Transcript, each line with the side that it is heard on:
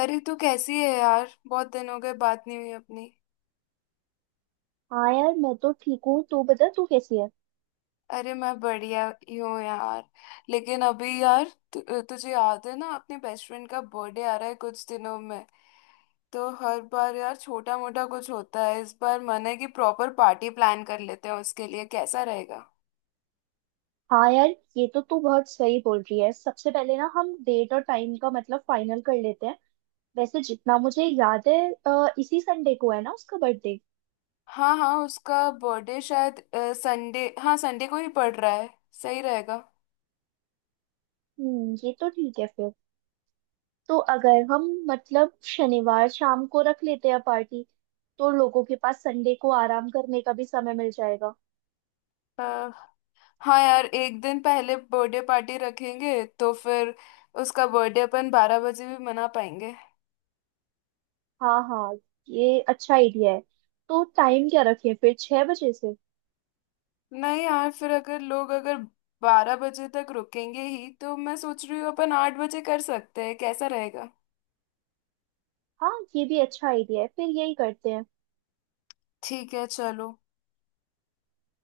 left: अरे तू कैसी है यार। बहुत दिन हो गए, बात नहीं हुई अपनी।
right: हाँ यार, मैं तो ठीक हूँ। तू बता, तू कैसी है?
left: अरे मैं बढ़िया ही हूँ यार। लेकिन अभी यार, तु, तुझे याद है ना अपने बेस्ट फ्रेंड का बर्थडे आ रहा है कुछ दिनों में। तो हर बार यार छोटा मोटा कुछ होता है, इस बार मन है कि प्रॉपर पार्टी प्लान कर लेते हैं उसके लिए। कैसा रहेगा?
right: हाँ यार, ये तो तू बहुत सही बोल रही है। सबसे पहले ना हम डेट और टाइम का मतलब फाइनल कर लेते हैं। वैसे जितना मुझे याद है, इसी संडे को है ना उसका बर्थडे?
left: हाँ हाँ, उसका बर्थडे शायद संडे, हाँ संडे को ही पड़ रहा है। सही रहेगा।
right: ये तो ठीक है फिर। तो अगर हम मतलब शनिवार शाम को रख लेते हैं पार्टी, तो लोगों के पास संडे को आराम करने का भी समय मिल जाएगा।
left: हाँ यार, एक दिन पहले बर्थडे पार्टी रखेंगे तो फिर उसका बर्थडे अपन 12 बजे भी मना पाएंगे।
right: हाँ हाँ, ये अच्छा आइडिया है। तो टाइम क्या रखें फिर, 6 बजे से?
left: नहीं यार, फिर अगर लोग अगर 12 बजे तक रुकेंगे ही तो मैं सोच रही हूँ अपन 8 बजे कर सकते हैं। कैसा रहेगा?
right: हाँ, ये भी अच्छा आइडिया है, फिर यही करते हैं।
left: ठीक है चलो।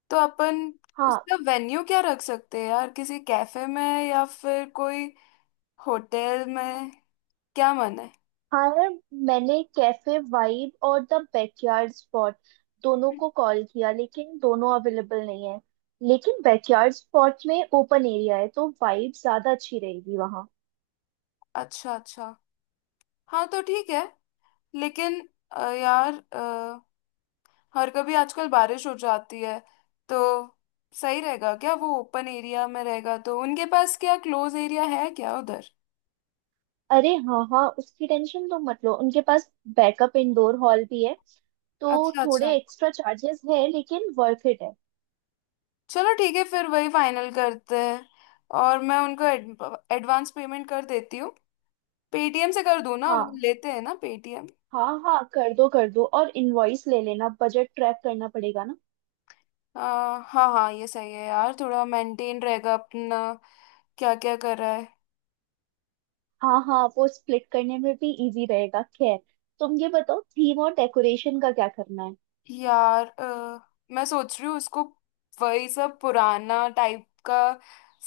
left: तो अपन
right: हाँ।
left: उसका वेन्यू क्या रख सकते हैं यार? किसी कैफे में या फिर कोई होटल में? क्या मन है?
right: हाँ यार, मैंने कैफे वाइब और द बैकयार्ड स्पॉट दोनों को कॉल किया, लेकिन दोनों अवेलेबल नहीं है। लेकिन बैकयार्ड स्पॉट में ओपन एरिया है तो वाइब ज्यादा अच्छी रहेगी वहाँ।
left: अच्छा अच्छा, हाँ तो ठीक है। लेकिन यार, और कभी आजकल बारिश हो जाती है तो सही रहेगा क्या? वो ओपन एरिया में रहेगा तो उनके पास क्या क्लोज एरिया है क्या उधर?
right: अरे हाँ हाँ, उसकी टेंशन तो मत लो, उनके पास बैकअप इंडोर हॉल भी है। तो
left: अच्छा अच्छा,
right: थोड़े एक्स्ट्रा चार्जेस है लेकिन वर्थ इट है।
left: चलो ठीक है फिर वही फाइनल करते हैं। और मैं उनको एडवांस पेमेंट कर देती हूँ। पेटीएम से कर दूँ ना, वो
right: हाँ
left: लेते हैं ना पेटीएम?
right: हाँ हाँ, कर दो कर दो, और इनवॉइस ले लेना, बजट ट्रैक करना पड़ेगा ना।
left: हाँ हाँ हाँ, ये सही है यार, थोड़ा मेंटेन रहेगा अपना क्या क्या कर रहा है।
right: हाँ हाँ, वो स्प्लिट करने में भी इजी रहेगा। खैर, तुम ये बताओ थीम और डेकोरेशन का क्या करना है?
left: यार मैं सोच रही हूँ उसको वही सब पुराना टाइप का,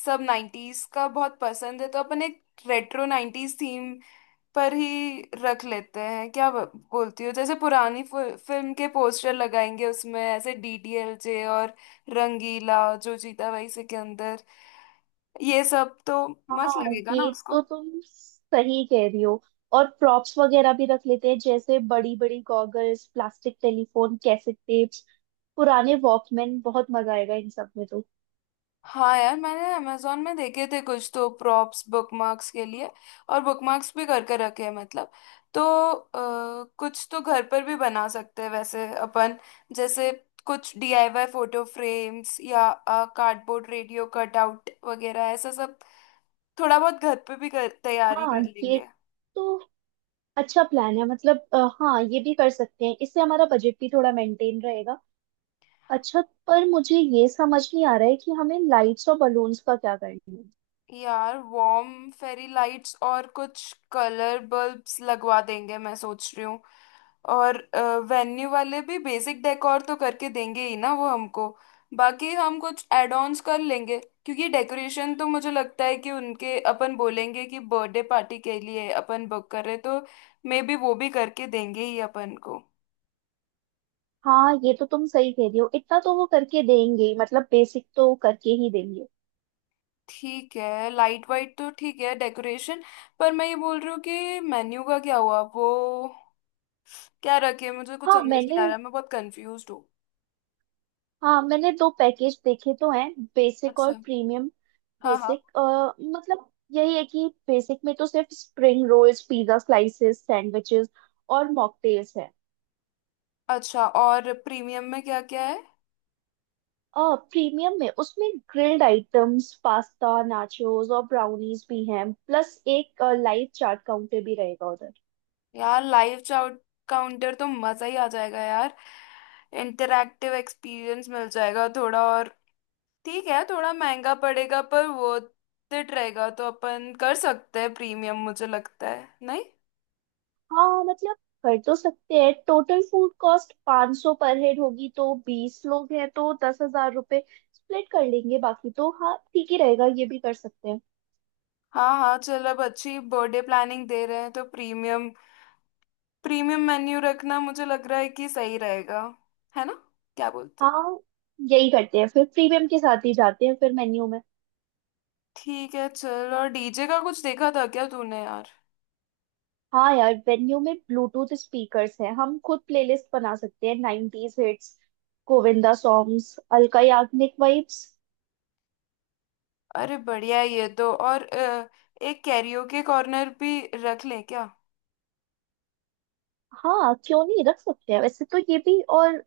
left: सब नाइन्टीज का बहुत पसंद है तो अपन एक रेट्रो नाइन्टीज थीम पर ही रख लेते हैं। क्या बोलती हो? जैसे पुरानी फिल्म के पोस्टर लगाएंगे उसमें, ऐसे डीडीएलजे और रंगीला, जो जीता वही सिकंदर, ये सब तो मस्त
right: हाँ,
left: लगेगा ना
right: ये
left: उसको।
right: तो तुम सही कह रही हो। और प्रॉप्स वगैरह भी रख लेते हैं, जैसे बड़ी बड़ी goggles, plastic telephone, cassette tapes, पुराने वॉकमैन। बहुत मजा आएगा इन सब में तो।
left: हाँ यार, मैंने अमेजोन में देखे थे कुछ तो प्रॉप्स बुकमार्क्स के लिए, और बुकमार्क्स भी करके रखे हैं मतलब। तो कुछ तो घर पर भी बना सकते हैं वैसे अपन, जैसे कुछ डीआईवाई फोटो फ्रेम्स या कार्डबोर्ड रेडियो कटआउट वगैरह ऐसा सब थोड़ा बहुत घर पे भी तैयारी
right: हाँ,
left: कर
right: ये
left: लेंगे।
right: तो अच्छा प्लान है। मतलब हाँ, ये भी कर सकते हैं, इससे हमारा बजट भी थोड़ा मेंटेन रहेगा। अच्छा, पर मुझे ये समझ नहीं आ रहा है कि हमें लाइट्स और बलून्स का क्या करना है?
left: यार वार्म फेरी लाइट्स और कुछ कलर बल्ब्स लगवा देंगे, मैं सोच रही हूँ। और वेन्यू वाले भी बेसिक डेकोर तो करके देंगे ही ना वो हमको, बाकी हम कुछ एड ऑन्स कर लेंगे। क्योंकि डेकोरेशन तो मुझे लगता है कि उनके, अपन बोलेंगे कि बर्थडे पार्टी के लिए अपन बुक कर रहे तो मे बी वो भी करके देंगे ही अपन को।
right: हाँ, ये तो तुम सही कह रही हो, इतना तो वो करके देंगे ही, मतलब बेसिक तो करके ही देंगे।
left: ठीक है, लाइट वाइट तो ठीक है, डेकोरेशन। पर मैं ये बोल रही हूँ कि मेन्यू का क्या हुआ वो, क्या रखे? मुझे कुछ
right: हाँ
left: समझ नहीं
right: मैंने
left: आ रहा, मैं बहुत कंफ्यूज हूँ।
right: हाँ मैंने दो पैकेज देखे तो हैं, बेसिक और
left: अच्छा,
right: प्रीमियम।
left: हाँ हाँ।
right: बेसिक मतलब यही है कि बेसिक में तो सिर्फ spring rolls, pizza slices, sandwiches और मॉकटेल्स है।
left: अच्छा, और प्रीमियम में क्या क्या है?
right: प्रीमियम में उसमें ग्रिल्ड आइटम्स, पास्ता, नाचोस और ब्राउनीज भी हैं, प्लस एक लाइव चाट काउंटर भी रहेगा उधर।
left: यार लाइव चाउट काउंटर तो मजा ही आ जाएगा यार, इंटरैक्टिव एक्सपीरियंस मिल जाएगा थोड़ा और। ठीक है, थोड़ा महंगा पड़ेगा पर वो it रहेगा तो अपन कर सकते हैं प्रीमियम, मुझे लगता है। नहीं
right: हाँ मतलब, कर तो सकते हैं। टोटल फूड कॉस्ट 500 सौ पर हेड होगी, तो 20 लोग हैं तो 10,000 रुपये स्प्लिट कर लेंगे। बाकी तो हाँ, ठीक ही रहेगा, ये भी कर सकते हैं।
left: हाँ हाँ चल, अब अच्छी बर्थडे प्लानिंग दे रहे हैं तो प्रीमियम, मेन्यू रखना मुझे लग रहा है कि सही रहेगा। है ना? क्या बोलते?
right: हाँ, यही करते हैं फिर, प्रीमियम के साथ ही जाते हैं फिर मेन्यू में।
left: ठीक है चल। और डीजे का कुछ देखा था क्या तूने यार?
right: हाँ यार, मेन्यू में ब्लूटूथ स्पीकर्स हैं, हम खुद प्लेलिस्ट बना सकते हैं। 90s hits, Govinda songs, Alka Yagnik vibes.
left: अरे बढ़िया है ये तो। और एक कैरियोके कॉर्नर भी रख ले क्या?
right: हाँ, क्यों नहीं, रख सकते हैं वैसे तो ये भी। और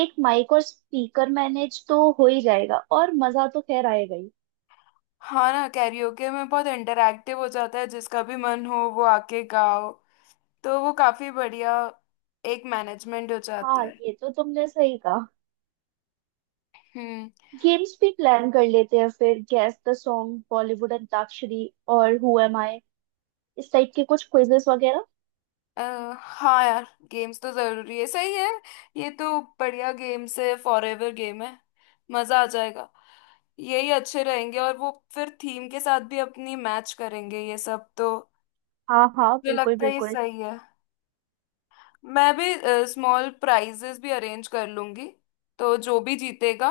right: एक माइक और स्पीकर मैनेज तो हो ही जाएगा, और मजा तो खैर आएगा ही।
left: हाँ ना, कैरियोके में बहुत इंटरैक्टिव हो जाता है, जिसका भी मन हो वो आके गाओ तो वो काफी बढ़िया एक मैनेजमेंट हो जाता
right: हाँ,
left: है।
right: ये तो तुमने सही कहा।
left: हम्म।
right: गेम्स भी प्लान कर लेते हैं फिर, guess the song, Bollywood antakshari और हु एम आई, इस टाइप के कुछ क्विजेस वगैरह।
left: अ, हाँ यार, गेम्स तो जरूरी है, सही है। ये तो बढ़िया गेम्स है, फॉर एवर गेम है। मजा आ जाएगा। यही अच्छे रहेंगे, और वो फिर थीम के साथ भी अपनी मैच करेंगे ये सब तो।
right: हाँ हाँ,
left: मुझे
right: बिल्कुल
left: लगता है ये
right: बिल्कुल।
left: सही है। मैं भी स्मॉल प्राइजेस भी अरेंज कर लूंगी, तो जो भी जीतेगा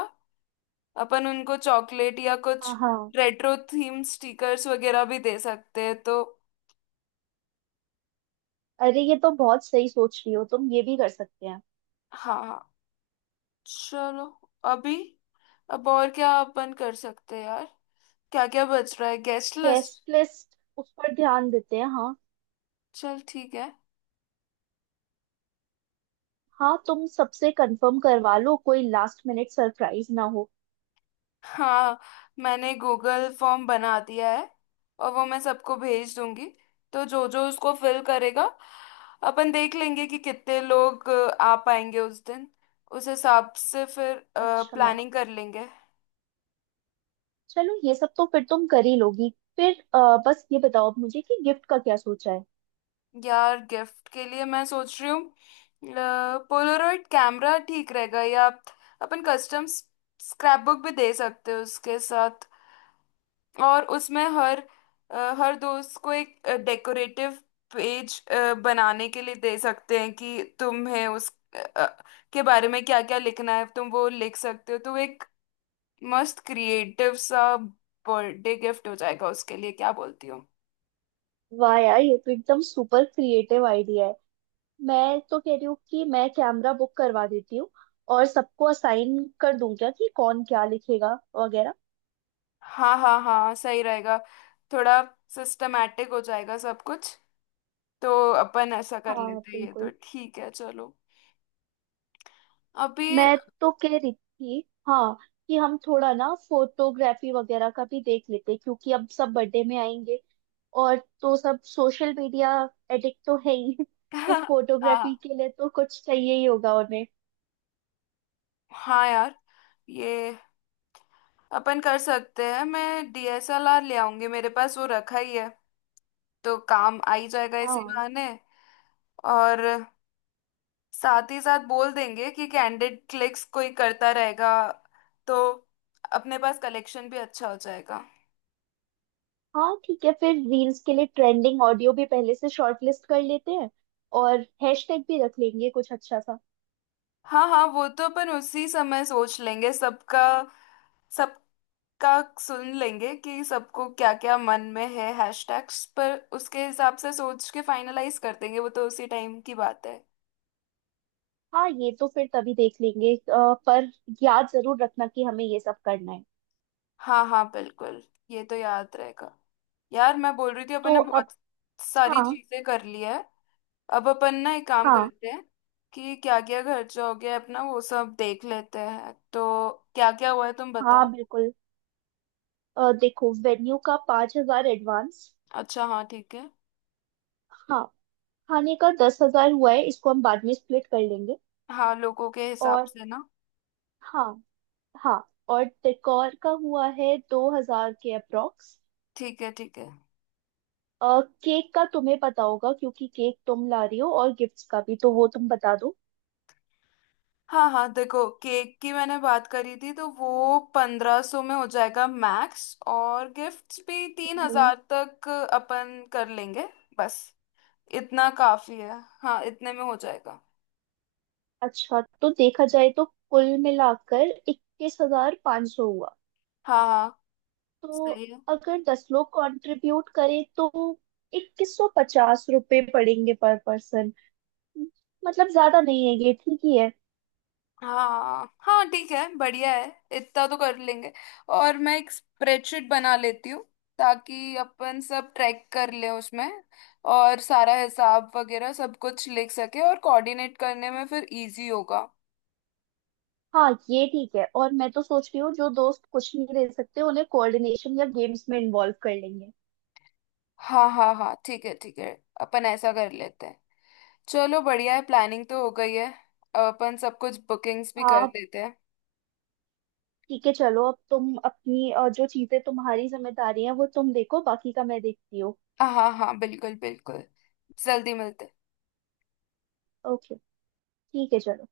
left: अपन उनको चॉकलेट या कुछ
right: हाँ हाँ।
left: रेट्रो थीम स्टिकर्स वगैरह भी दे सकते हैं तो।
right: अरे, ये तो बहुत सही सोच रही हो तुम, ये भी कर सकते हैं।
left: हाँ हाँ चलो। अभी, अब और क्या अपन कर सकते हैं यार? क्या क्या बच रहा है? Guest list.
right: गेस्ट लिस्ट, उस पर ध्यान देते हैं, हाँ।
left: चल ठीक है।
right: हाँ, तुम सबसे कंफर्म करवा लो, कोई लास्ट मिनट सरप्राइज ना हो।
left: हाँ, मैंने गूगल फॉर्म बना दिया है और वो मैं सबको भेज दूंगी। तो जो जो उसको फिल करेगा, अपन देख लेंगे कि कितने लोग आ पाएंगे उस दिन। उस हिसाब से फिर
right: अच्छा,
left: प्लानिंग कर लेंगे।
right: चलो, ये सब तो फिर तुम कर ही लोगी। फिर बस ये बताओ अब मुझे कि गिफ्ट का क्या सोचा है?
left: यार गिफ्ट के लिए मैं सोच रही हूँ पोलरॉइड कैमरा ठीक रहेगा, या अपन कस्टम स्क्रैप बुक भी दे सकते हो उसके साथ। और उसमें हर, हर दोस्त को एक डेकोरेटिव पेज बनाने के लिए दे सकते हैं कि तुम्हें उस अ, के बारे में क्या क्या लिखना है तुम वो लिख सकते हो। तो एक मस्त क्रिएटिव सा बर्थडे गिफ्ट हो जाएगा उसके लिए। क्या बोलती हो?
right: वाह यार, ये तो एकदम सुपर क्रिएटिव आइडिया है। मैं तो कह रही हूँ कि मैं कैमरा बुक करवा देती हूँ, और सबको असाइन कर दूं क्या कि कौन क्या लिखेगा वगैरह।
left: हाँ हाँ हाँ, सही रहेगा, थोड़ा सिस्टमेटिक हो जाएगा सब कुछ। तो अपन ऐसा कर
right: हाँ
left: लेते हैं, ये तो
right: बिल्कुल।
left: ठीक है चलो। अभी
right: मैं तो कह रही थी, हाँ, कि हम थोड़ा ना फोटोग्राफी वगैरह का भी देख लेते, क्योंकि अब सब बर्थडे में आएंगे। और तो सब सोशल मीडिया एडिक्ट तो है ही तो फोटोग्राफी
left: हाँ
right: के लिए तो कुछ चाहिए ही होगा उन्हें।
left: हाँ यार, ये अपन कर सकते हैं। मैं डीएसएलआर ले आऊंगी, मेरे पास वो रखा ही है, तो काम आ ही जाएगा इसी
right: हाँ,
left: बहाने। और साथ ही साथ बोल देंगे कि कैंडिड क्लिक्स कोई करता रहेगा, तो अपने पास कलेक्शन भी अच्छा हो जाएगा।
right: हाँ ठीक है फिर, रील्स के लिए ट्रेंडिंग ऑडियो भी पहले से शॉर्ट लिस्ट कर लेते हैं, और हैशटैग भी रख लेंगे कुछ अच्छा सा।
left: हाँ हाँ, वो तो अपन उसी समय सोच लेंगे सबका, सबका सुन लेंगे कि सबको क्या क्या मन में है हैशटैग्स पर, उसके हिसाब से सोच के फाइनलाइज कर देंगे। वो तो उसी टाइम की बात है।
right: हाँ, ये तो फिर तभी देख लेंगे, पर याद जरूर रखना कि हमें ये सब करना है।
left: हाँ हाँ बिल्कुल, ये तो याद रहेगा। यार मैं बोल रही थी अपन
right: तो
left: ने
right: अब।
left: बहुत सारी
right: हाँ।
left: चीजें कर ली है। अब अपन ना एक काम
right: हाँ
left: करते हैं कि क्या क्या खर्चा हो गया है अपना वो सब देख लेते हैं। तो क्या क्या हुआ है तुम
right: हाँ
left: बताओ।
right: बिल्कुल। देखो, वेन्यू का 5,000 एडवांस।
left: अच्छा हाँ, ठीक है।
right: हाँ, खाने का 10,000 हुआ है, इसको हम बाद में स्प्लिट कर लेंगे।
left: हाँ, लोगों के हिसाब
right: और
left: से ना।
right: हाँ। हाँ, और डेकोर का हुआ है 2,000 के अप्रॉक्स।
left: ठीक है ठीक है।
right: केक का तुम्हें पता होगा क्योंकि केक तुम ला रही हो, और गिफ्ट्स का भी तो वो तुम बता दो।
left: हाँ हाँ देखो, केक की मैंने बात करी थी तो वो 1500 में हो जाएगा मैक्स, और गिफ्ट्स भी तीन
right: हम्म,
left: हजार तक अपन कर लेंगे। बस इतना काफी है, हाँ इतने में हो जाएगा।
right: अच्छा, तो देखा जाए तो कुल मिलाकर 21,100 हुआ।
left: हाँ हाँ
right: तो
left: सही है।
right: अगर 10 लोग कंट्रीब्यूट करें तो 2,150 रुपये पड़ेंगे पर पर्सन। मतलब ज्यादा नहीं है, ये ठीक ही है।
left: हाँ हाँ ठीक है, बढ़िया है, इतना तो कर लेंगे। और मैं एक स्प्रेडशीट बना लेती हूँ ताकि अपन सब ट्रैक कर ले उसमें, और सारा हिसाब वगैरह सब कुछ लिख सके, और कोऑर्डिनेट करने में फिर इजी होगा।
right: हाँ, ये ठीक है, और मैं तो सोच रही हूँ जो दोस्त कुछ नहीं दे सकते उन्हें कोऑर्डिनेशन या गेम्स में इन्वॉल्व कर लेंगे।
left: हाँ हाँ हाँ, ठीक है ठीक है, अपन ऐसा कर लेते हैं। चलो बढ़िया है, प्लानिंग तो हो गई है, अपन सब कुछ बुकिंग्स भी कर
right: हाँ
left: लेते हैं।
right: ठीक है, चलो अब तुम अपनी जो चीजें तुम्हारी जिम्मेदारी है वो तुम देखो, बाकी का मैं देखती हूँ।
left: हाँ हाँ हाँ बिल्कुल बिल्कुल, जल्दी मिलते हैं।
right: ओके, ठीक है, चलो।